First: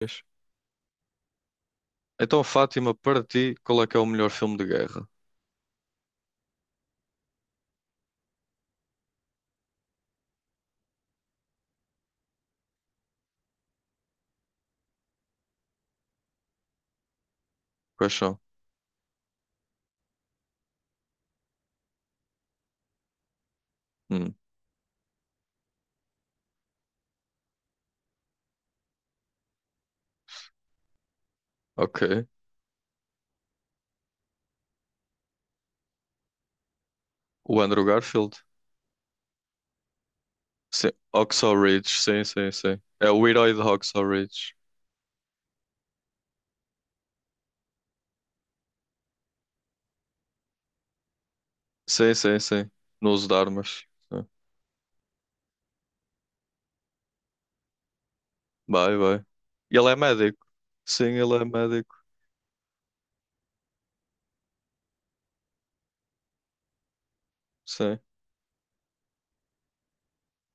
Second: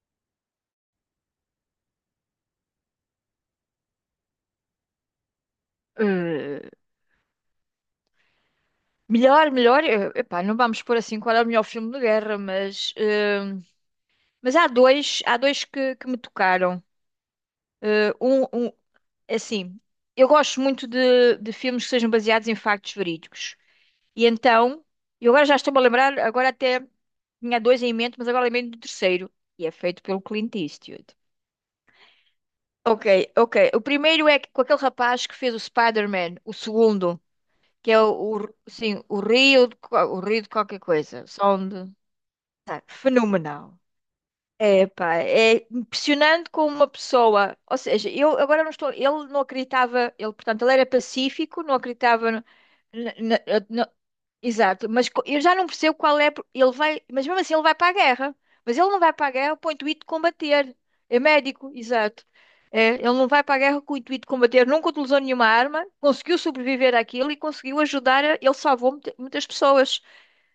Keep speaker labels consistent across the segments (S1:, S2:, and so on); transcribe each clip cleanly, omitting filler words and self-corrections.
S1: Vês? Então, Fátima, para ti, qual é que é o melhor filme de guerra?
S2: Eh, melhor, melhor, epá, não vamos pôr assim qual é o melhor filme de guerra, mas, mas há dois que me tocaram. Eh,
S1: Quais são?
S2: um, um, é assim, eu gosto muito de filmes que sejam baseados em factos verídicos. E
S1: Hum,
S2: então, eu agora já estou-me a lembrar, agora até tinha dois em mente, mas agora lembrei do terceiro, e é feito pelo Clint Eastwood.
S1: ok.
S2: Ok, ok. O primeiro é com aquele rapaz que fez o Spider-Man, o segundo.
S1: O Andrew
S2: Que é
S1: Garfield?
S2: o- Sim, o Rio, de, o Rio de qualquer
S1: Sim.
S2: coisa,
S1: Hacksaw
S2: som de,
S1: Ridge, sim, sim, sim.
S2: tá,
S1: É o herói de
S2: fenomenal.
S1: Hacksaw Ridge.
S2: É, pá, é impressionante como uma pessoa, ou seja, eu agora não estou, ele não acreditava, ele, portanto, ele era pacífico, não
S1: Sim,
S2: acreditava,
S1: sim, sim. No
S2: na-
S1: uso de
S2: na-
S1: armas.
S2: na-
S1: Sim.
S2: exato, mas eu já não percebo qual é, ele vai, mas mesmo assim ele vai para a guerra, mas ele
S1: Vai,
S2: não vai
S1: vai.
S2: para a guerra com o
S1: Ele é
S2: intuito de
S1: médico.
S2: combater,
S1: Sim,
S2: é
S1: ele é
S2: médico,
S1: médico.
S2: exato. É, ele não vai para a guerra com o intuito de combater, nunca utilizou nenhuma arma, conseguiu sobreviver àquilo e conseguiu
S1: Sim.
S2: ajudar, ele salvou muitas pessoas,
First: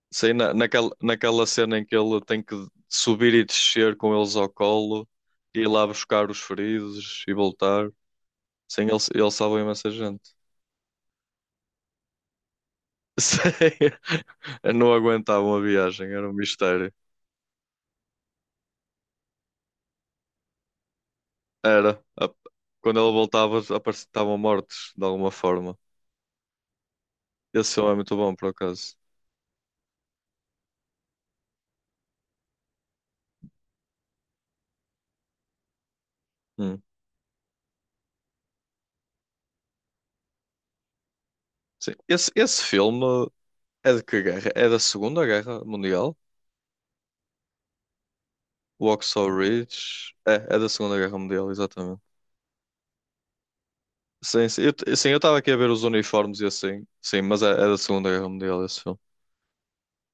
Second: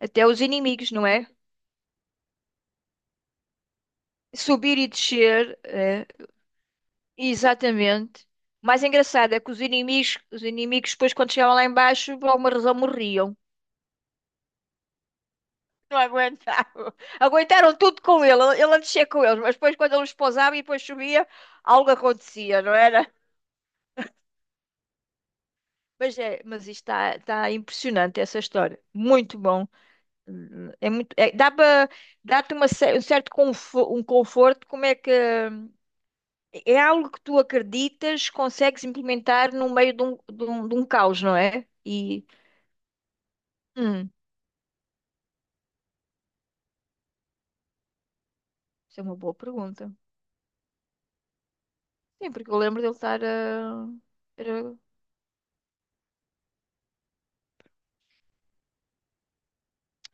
S2: até
S1: Sim,
S2: os
S1: na, naquela,
S2: inimigos, não é?
S1: naquela cena em que ele tem que subir e descer com eles ao
S2: Subir e
S1: colo,
S2: descer.
S1: e ir lá
S2: É.
S1: buscar os feridos e voltar.
S2: Exatamente. O mais
S1: Sim, ele
S2: engraçado é que
S1: salva imensa gente.
S2: os inimigos depois quando chegavam lá embaixo, por alguma razão morriam.
S1: Sei. Não aguentavam a
S2: Não
S1: viagem, era um mistério.
S2: aguentavam. Aguentaram tudo com ele. Ele a descer com eles, mas depois quando ele os pousava e depois subia, algo
S1: Era.
S2: acontecia, não
S1: Quando
S2: era?
S1: ela voltava, estavam mortos, de alguma forma.
S2: Mas, é, mas isto está
S1: Esse filme é muito
S2: impressionante,
S1: bom,
S2: essa
S1: por
S2: história.
S1: acaso.
S2: Muito bom. Dá para, dá-te uma cer- um certo confo- um conforto, como é que... hum, é
S1: Hum,
S2: algo que tu acreditas, consegues implementar no meio de um caos, não é?
S1: sim.
S2: E...
S1: Esse filme é de
S2: hum,
S1: que guerra? É da Segunda Guerra Mundial?
S2: isso é uma
S1: Waxhaw
S2: boa pergunta.
S1: Ridge? É da Segunda Guerra Mundial, exatamente.
S2: Sim, porque eu lembro dele estar a.
S1: Sim, sim. Eu,
S2: Era...
S1: t- sim, eu estava aqui a ver os uniformes e assim. Sim, mas é da Segunda Guerra Mundial esse filme.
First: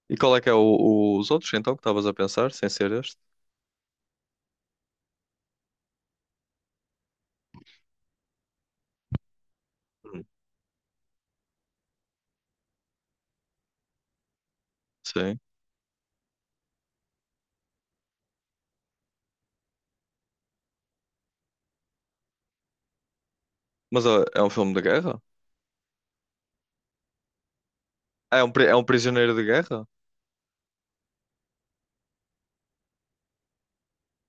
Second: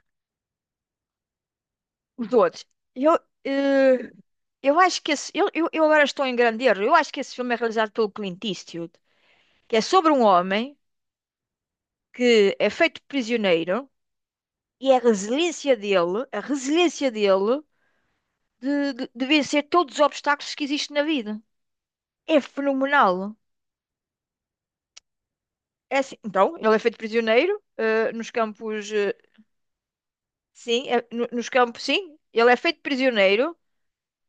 S1: E qual é que é os outros, então, que estavas a
S2: Os
S1: pensar,
S2: outros.
S1: sem ser
S2: Eu,
S1: este?
S2: eh, eu acho que esse. Eu agora estou em grande erro. Eu acho que esse filme é realizado pelo Clint Eastwood, que é sobre um
S1: Hum.
S2: homem que é feito prisioneiro e
S1: Sim.
S2: a resiliência dele de vencer todos os obstáculos que existem na vida. É fenomenal.
S1: Mas é um filme de guerra?
S2: É assim. Então, ele é feito prisioneiro, nos
S1: Ah, é um
S2: campos.
S1: prisioneiro de guerra?
S2: Sim, nos campos, sim. Ele é feito prisioneiro.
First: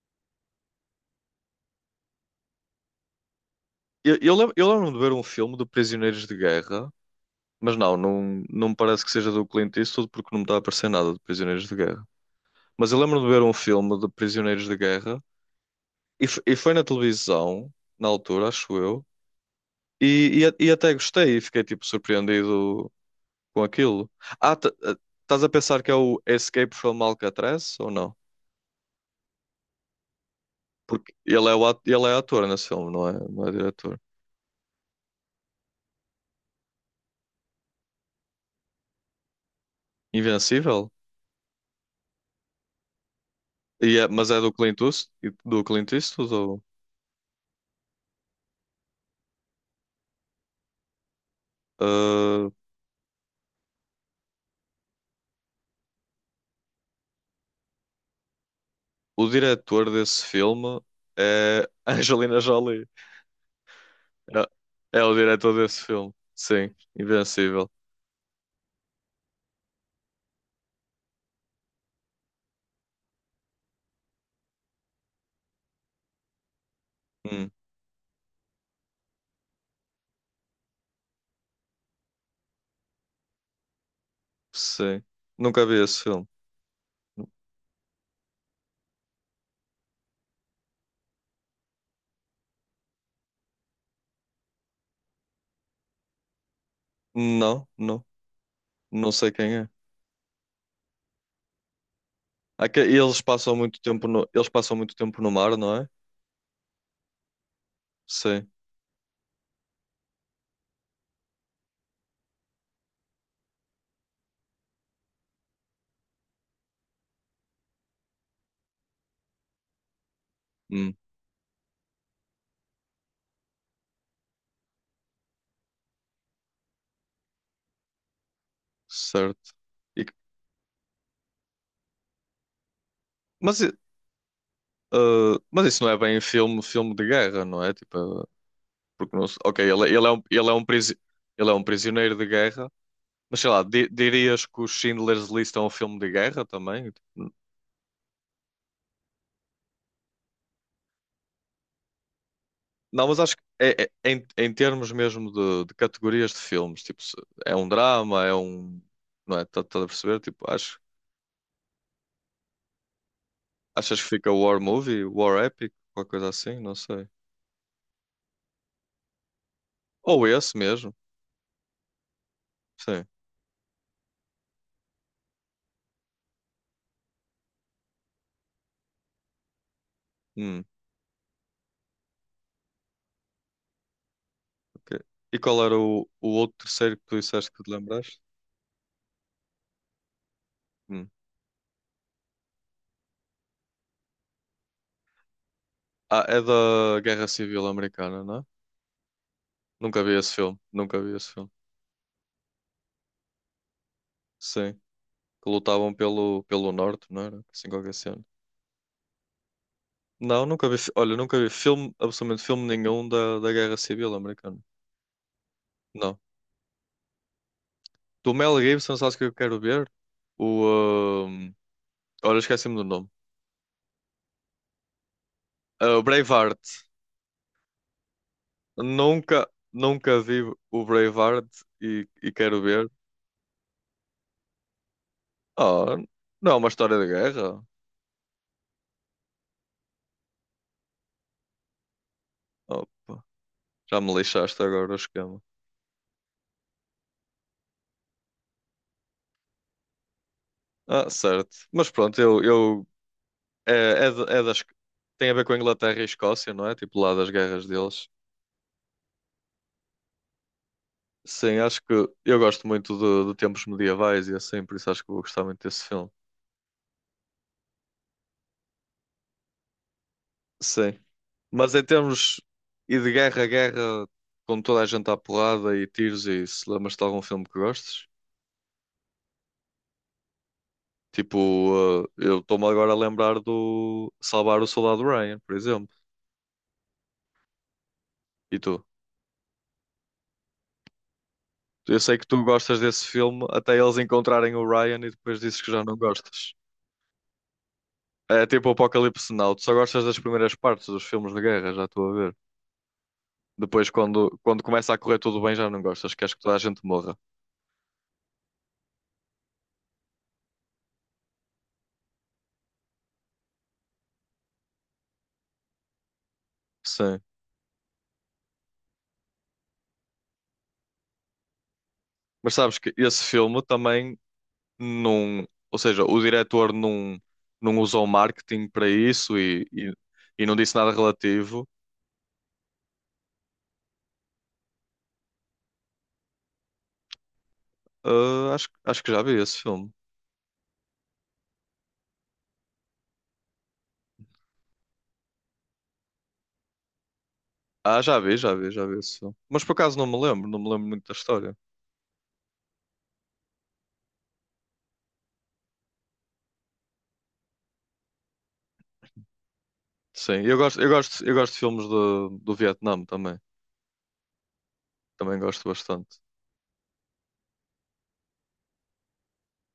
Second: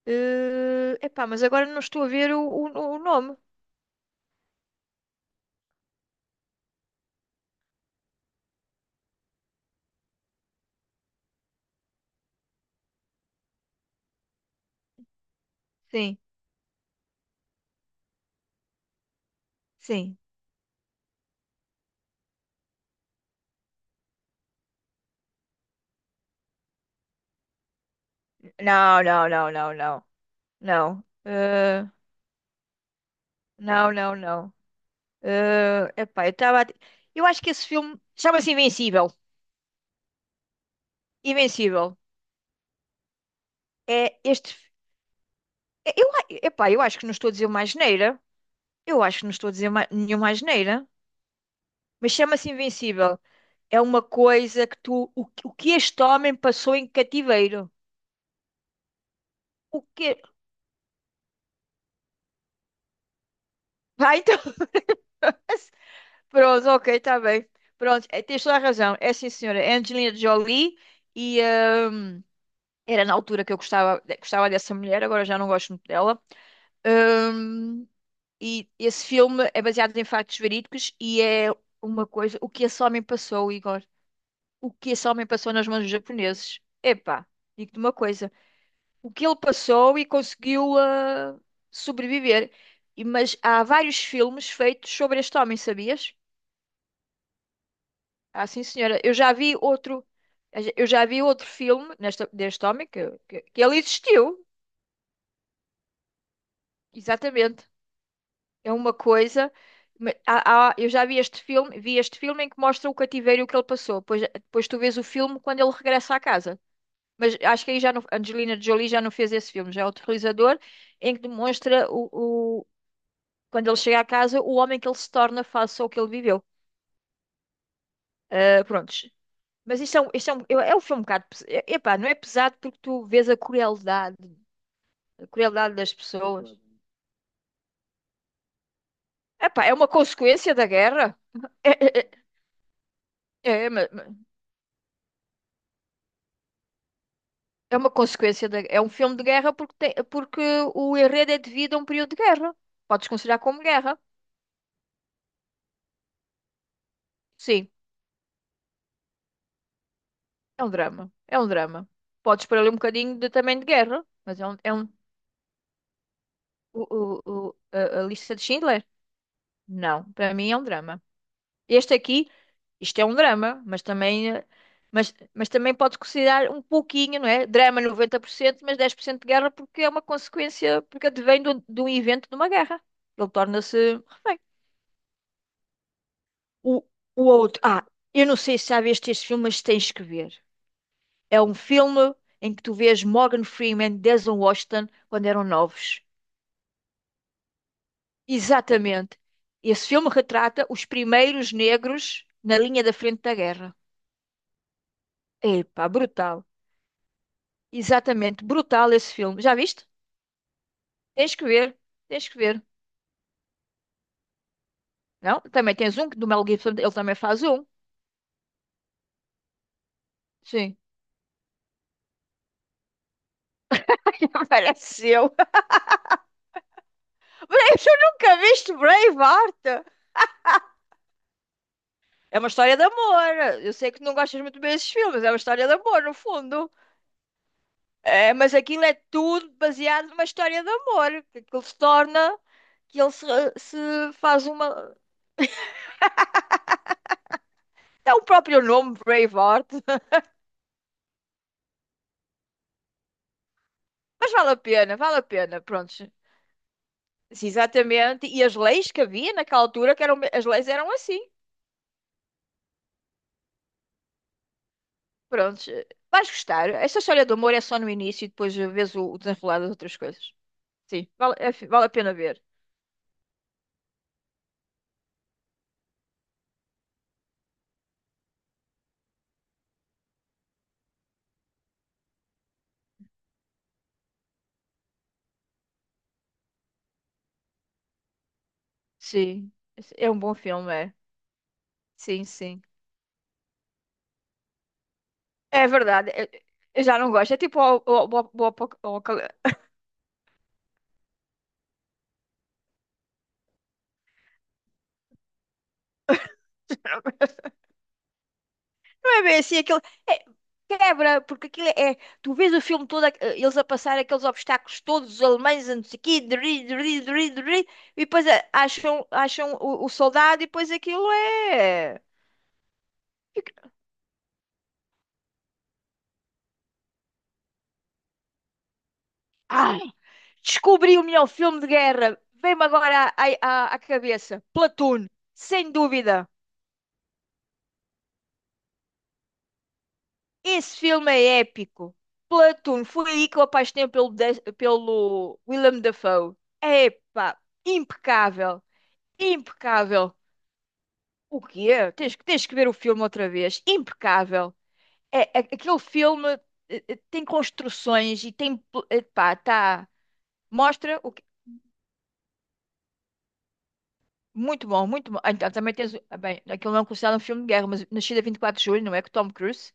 S2: Epá, mas agora não estou a ver o nome.
S1: Eu lembro-me de ver um filme de prisioneiros de guerra, mas não me parece que seja do Clint Eastwood porque não me está a aparecer nada de prisioneiros de guerra. Mas eu lembro-me de ver um filme de prisioneiros de guerra
S2: Sim,
S1: e foi na televisão, na altura, acho eu,
S2: sim.
S1: e até gostei e fiquei tipo surpreendido com aquilo. Ah, estás a pensar que é o Escape from Alcatraz ou não?
S2: Não, não, não. Não.
S1: Porque ele é, o, at- ele é ator nesse filme, não é, não é
S2: Não,
S1: diretor.
S2: não, não. Epá, eu estava. Eu acho que esse filme chama-se Invencível.
S1: Invencível?
S2: Invencível.
S1: E
S2: É
S1: mas é do
S2: este.
S1: Clint Eastwood, do Clint Eastwood ou-
S2: Epá, eu acho que não estou a dizer uma asneira. Eu acho que não estou a dizer nenhuma asneira. Mas
S1: Ah,
S2: chama-se Invencível. É uma coisa que tu. O que este homem passou em cativeiro?
S1: o
S2: O
S1: diretor
S2: que.
S1: desse filme é Angelina Jolie.
S2: Vai, então.
S1: É o diretor desse filme.
S2: Pronto,
S1: Sim,
S2: ok, está bem.
S1: Invencível.
S2: Pronto, é, tens toda a razão. É, sim, senhora. É Angelina Jolie e hum, era na altura que eu gostava, gostava dessa mulher, agora já não gosto muito dela.
S1: Hum,
S2: Hum. E esse filme é baseado em factos verídicos e é uma coisa. O que esse homem passou, Igor? O que
S1: sim.
S2: esse homem passou
S1: Nunca
S2: nas
S1: vi
S2: mãos dos
S1: esse filme.
S2: japoneses? Epá, digo-te uma coisa. O que ele passou e conseguiu sobreviver. Mas há vários filmes feitos sobre este homem, sabias?
S1: Não, não,
S2: Ah, sim, senhora.
S1: não sei quem é.
S2: Eu já vi outro filme nesta, deste
S1: Ah, que
S2: homem
S1: e eles passam
S2: que ele
S1: muito tempo no,
S2: existiu.
S1: eles passam muito tempo no mar, não é?
S2: Exatamente.
S1: Sim.
S2: É uma coisa. Eu já vi este filme em que mostra o cativeiro que ele passou. Depois tu vês o filme quando ele regressa à casa. Mas acho que aí já não, Angelina Jolie já não fez esse filme, já é outro realizador,
S1: Hum,
S2: em que demonstra quando ele chega à casa, o homem que ele se torna face ao que ele viveu. Ah, prontos.
S1: certo.
S2: Mas
S1: E que-
S2: isto é um, é um filme um bocado. Epá, não é pesado porque tu vês
S1: mas, i-
S2: a
S1: mas
S2: crueldade
S1: isso não
S2: das
S1: é bem
S2: pessoas.
S1: filme, filme de guerra, não é? Tipo, porque não, ok,
S2: Epá, é uma consequência da guerra.
S1: ele é um
S2: É, é,
S1: prisioneiro de guerra, mas sei lá,
S2: é, é,
S1: di-
S2: ma- ma-
S1: dirias que o Schindler's List é um filme de guerra também?
S2: É uma consequência da, é um filme de guerra porque, tem, porque o enredo é devido a um período de guerra.
S1: Não,
S2: Podes
S1: mas acho
S2: considerar
S1: que
S2: como guerra.
S1: em termos mesmo de categorias de filmes, tipo, se é um
S2: Sim,
S1: drama, é um. Não é? Estás a perceber? Tipo,
S2: é um
S1: acho,
S2: drama. É um drama. Podes pôr ali um bocadinho de, também de
S1: achas
S2: guerra,
S1: que fica
S2: mas
S1: War
S2: é um
S1: Movie, War Epic, qualquer coisa assim? Não
S2: o,
S1: sei.
S2: a lista de Schindler? Não,
S1: Ou
S2: para mim
S1: esse
S2: é um
S1: mesmo,
S2: drama. Este aqui, isto
S1: sim.
S2: é um drama, mas também, mas também pode considerar um pouquinho, não é? Drama 90%, mas 10% de guerra porque é uma
S1: Hum,
S2: consequência, porque advém de um evento de uma guerra. Ele torna-se refém.
S1: ok. E qual era o outro
S2: O,
S1: terceiro que tu
S2: o
S1: disseste
S2: outro,
S1: que te
S2: ah,
S1: lembraste?
S2: eu não sei se já viste este filme, mas tens que ver.
S1: Hum.
S2: É um filme em que tu vês Morgan Freeman, Denzel Washington, quando eram novos.
S1: Ah, é da Guerra Civil Americana, não é?
S2: Exatamente. Esse
S1: Nunca
S2: filme
S1: vi esse filme,
S2: retrata os
S1: nunca vi esse filme.
S2: primeiros negros na linha da frente da guerra.
S1: Sim, que
S2: Epá,
S1: lutavam pelo,
S2: brutal.
S1: pelo norte, não era? Assim qualquer cena.
S2: Exatamente, brutal esse filme. Já viste?
S1: Não, nunca vi, olha,
S2: Tens
S1: nunca
S2: que
S1: vi
S2: ver,
S1: filme,
S2: tens que
S1: absolutamente
S2: ver.
S1: filme nenhum da Guerra Civil Americana.
S2: Não? Também tens um que
S1: Não.
S2: do Mel Gibson, ele também faz um.
S1: Do Mel Gibson, sabes o que eu quero ver? O,
S2: Sim.
S1: ahm, olha, esqueci-me do nome.
S2: Apareceu.
S1: Ah, o Braveheart.
S2: Mas eu nunca viste
S1: Nunca,
S2: Braveheart.
S1: nunca vi o Braveheart e
S2: É uma
S1: quero
S2: história de
S1: ver.
S2: amor. Eu sei que não gostas muito bem desses filmes, é uma história de
S1: Ah,
S2: amor, no
S1: não é uma
S2: fundo.
S1: história de guerra?
S2: É, mas aquilo é tudo baseado numa história de amor, que aquilo se torna, que ele
S1: Opa,
S2: se, se
S1: já me
S2: faz
S1: lixaste agora o
S2: uma.
S1: esquema.
S2: É o próprio nome, Braveheart.
S1: Ah, certo. Mas pronto, eu É, é,
S2: Mas
S1: de- é das,
S2: vale a
S1: tem a ver com a
S2: pena,
S1: Inglaterra
S2: pronto.
S1: e Escócia, não é? Tipo lá das
S2: Sim,
S1: guerras deles.
S2: exatamente. E as leis que havia naquela altura, que eram, as leis eram assim.
S1: Sim, acho que eu gosto muito de tempos medievais e assim, por isso acho que vou gostar muito
S2: Prontos.
S1: desse filme.
S2: Vais gostar. Esta história do amor é só no início e depois vês o desenrolar das outras coisas.
S1: Sim.
S2: Sim, vale,
S1: Mas em
S2: vale a pena
S1: termos
S2: ver.
S1: e de guerra a guerra, com toda a gente à porrada e tiros e isso, lembras-te de algum filme que gostes? Tipo, eu estou-me agora a lembrar do Salvar o Soldado Ryan, por exemplo. E tu?
S2: Sim. É um bom filme, é.
S1: Eu sei que
S2: Sim,
S1: tu
S2: sim.
S1: gostas desse filme até eles encontrarem o Ryan e depois dizes
S2: É
S1: que já não
S2: verdade.
S1: gostas.
S2: Eu já não gosto. É tipo o, o, o,
S1: É
S2: o,
S1: tipo o
S2: apoca- o
S1: Apocalipse
S2: apoca-
S1: Now. Tu só gostas das primeiras partes dos filmes de guerra, já estou a ver. Depois, quando começa a correr tudo bem, já não gostas. Queres que toda a gente morra.
S2: É bem assim, é- quebra, porque aquilo é. Tu vês o filme todo, eles a passar aqueles obstáculos todos, os alemães, a não sei o quê, dri, dri,
S1: Sim.
S2: dri, dri, e depois acham o soldado, e depois aquilo é.
S1: Mas sabes que esse filme também não. Ou seja, o diretor não usou marketing para isso e,
S2: Ai,
S1: e, e não disse nada
S2: descobri o melhor filme
S1: relativo.
S2: de guerra. Vem-me agora à cabeça. Platoon, sem dúvida.
S1: Ah, acho que já vi esse filme.
S2: Esse filme é épico. Platoon, foi aí que eu apaixonei pelo Willem Dafoe. Epá,
S1: Ah, já vi, já
S2: impecável,
S1: vi, já vi esse filme. Mas por acaso não
S2: impecável.
S1: me lembro, não me lembro muito da
S2: O
S1: história.
S2: quê? Tens que ver o filme outra vez. Impecável. É, aquele filme tem construções e tem, pá, tá,
S1: Sim, eu gosto, eu
S2: mostra
S1: gosto, eu gosto de filmes do Vietnã também.
S2: muito bom, muito bom. Ah,
S1: Também
S2: então,
S1: gosto
S2: também tens,
S1: bastante.
S2: bem, aquilo não é considerado um filme de guerra, mas Nascida 24 de Julho, não é? Com Tom Cruise,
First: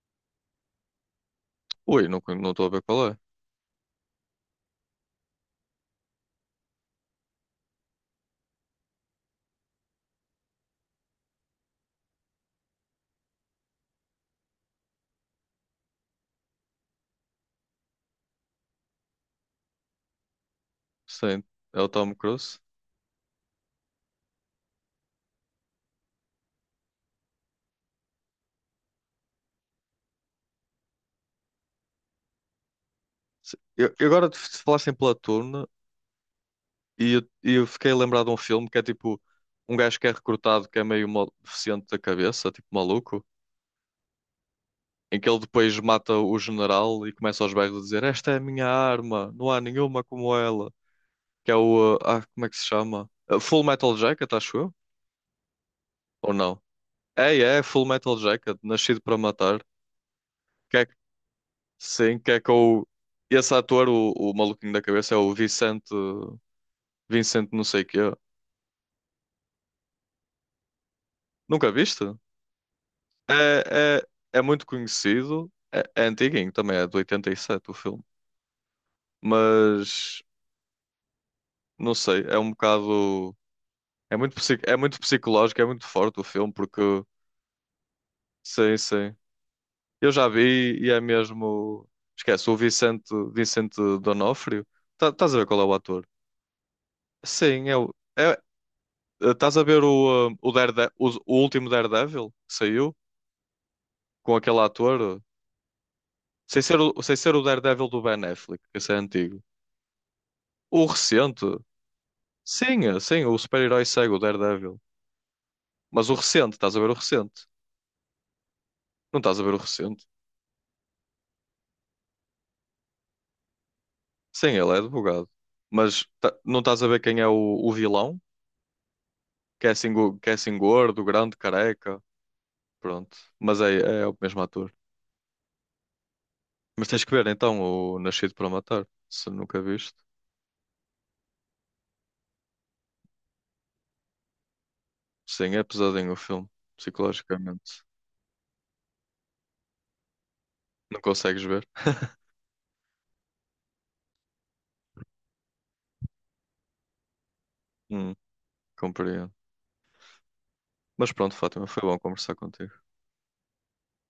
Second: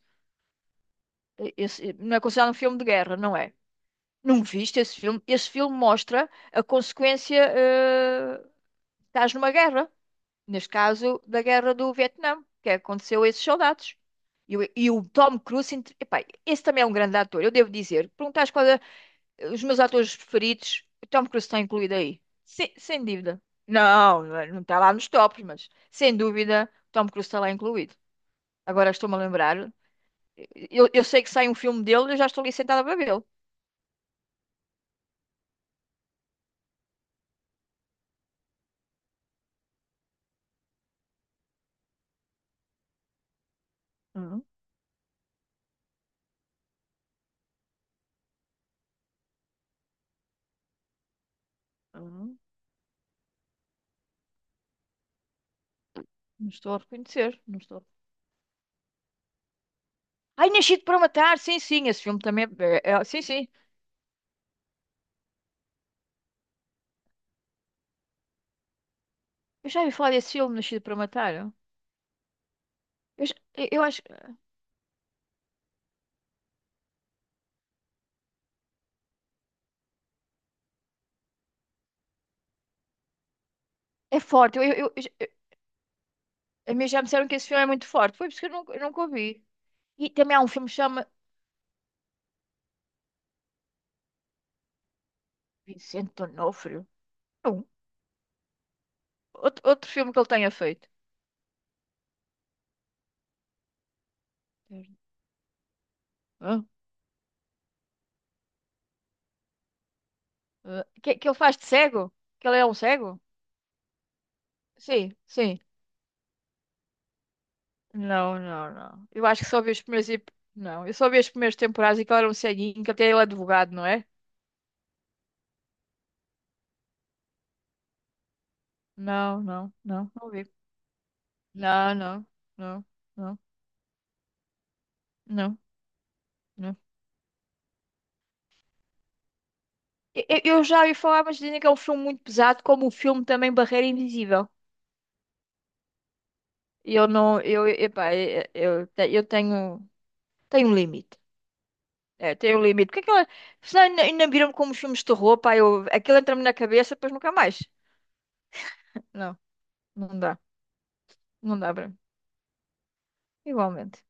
S2: esse,
S1: Ui,
S2: não é
S1: não
S2: considerado um
S1: estou a
S2: filme
S1: ver
S2: de
S1: qual
S2: guerra,
S1: é.
S2: não é? Não viste esse filme? Esse filme mostra a consequência, estás numa guerra. Neste caso, da guerra do Vietnã, que aconteceu a esses soldados. E, o Tom Cruise, epá, esse também é um grande ator, eu devo dizer. Perguntaste qual é os meus atores preferidos, o Tom
S1: Sim,
S2: Cruise está
S1: é o
S2: incluído
S1: Tom
S2: aí.
S1: Cruise.
S2: Sem dúvida. Não, não está lá nos tops, mas sem dúvida, o Tom Cruise está lá incluído. Agora estou-me a lembrar. Eu sei que sai um filme dele e eu já estou ali sentada para vê-lo.
S1: Sim. Eu agora, se falassem pela turno, e eu fiquei lembrado de um filme que é tipo um gajo que é recrutado, que é meio deficiente da cabeça, tipo maluco,
S2: Hum,
S1: em que ele depois mata o general e começa aos berros a dizer: Esta é a minha arma, não há nenhuma como ela. Que é o. Ah,
S2: hum,
S1: como é que se chama? Full Metal Jacket, acho eu? Ou
S2: não
S1: não?
S2: estou a
S1: É,
S2: reconhecer, não
S1: é
S2: estou.
S1: Full Metal Jacket, Nascido para Matar.
S2: Ai, Nascido para Matar, sim, sim, esse
S1: Sim,
S2: filme
S1: que é
S2: também
S1: com o...
S2: é, sim, sim.
S1: Esse ator, o maluquinho da cabeça, é o Vicente... Vicente não sei quê.
S2: Eu já ouvi falar desse filme, Nascido para Matar.
S1: Nunca viste?
S2: Eu, já- eu
S1: É,
S2: acho
S1: é,
S2: que
S1: é muito conhecido. É antiguinho também, é de 87 o filme. Mas, não sei, é um bocado... É
S2: é
S1: muito, psi-
S2: forte.
S1: é muito psicológico, é muito forte o filme,
S2: A
S1: porque...
S2: mim já me disseram que esse filme é muito forte. Foi por isso que
S1: Sim,
S2: eu nunca o.
S1: sim.
S2: E
S1: Eu já
S2: também há um filme que
S1: vi e é
S2: chama
S1: mesmo... Esquece, o Vicente, Vicente D'Onofrio. Estás a ver qual é o ator?
S2: Vicente D'Onofrio. Não.
S1: Sim, é, estás
S2: Outro,
S1: a ver
S2: outro filme que ele
S1: o, eh,
S2: tenha
S1: o,
S2: feito.
S1: Darede- o último Daredevil que saiu com aquele ator? Sem
S2: Hã?
S1: ser o, sem ser o Daredevil do Ben Affleck, que esse é antigo. O
S2: Hã? Que ele
S1: recente,
S2: faz de cego? Que ele é um
S1: sim,
S2: cego?
S1: sim, o super-herói segue o Daredevil.
S2: Sim, sim.
S1: Mas o recente, estás a ver o recente?
S2: Não, não, não.
S1: Não
S2: Eu
S1: estás a
S2: acho que
S1: ver o
S2: só vi os
S1: recente?
S2: primeiros. Não, eu só vi as primeiras temporadas e que ele era um ceguinho, que até ele é advogado, não é?
S1: Sim, ele é advogado. Mas não estás a ver quem é o vilão?
S2: Não,
S1: Que é
S2: não,
S1: assim,
S2: não,
S1: go- que
S2: não
S1: é
S2: vi.
S1: assim gordo, grande,
S2: Não,
S1: careca.
S2: não, não,
S1: Pronto.
S2: não,
S1: Mas é o mesmo ator.
S2: não. Não.
S1: Mas tens que ver então o Nascido para Matar, se nunca viste.
S2: Eu já ouvi falar, mas dizem que é um filme muito pesado, como o filme também Barreira Invisível.
S1: Sim, é pesadinho o filme,
S2: E Eu não, eu,
S1: psicologicamente.
S2: epá, eu te- Eu tenho, tenho um
S1: Não
S2: limite.
S1: consegues ver?
S2: É, tenho um limite. Porque aquela, senão ainda, ainda viram como os filmes de terror, pá, eu, aquilo entra-me na cabeça, depois nunca mais.
S1: Hum, Compreendo.
S2: Não, não dá,
S1: Mas pronto,
S2: não
S1: Fátima,
S2: dá
S1: foi
S2: para
S1: bom
S2: mim.
S1: conversar contigo.
S2: Igualmente.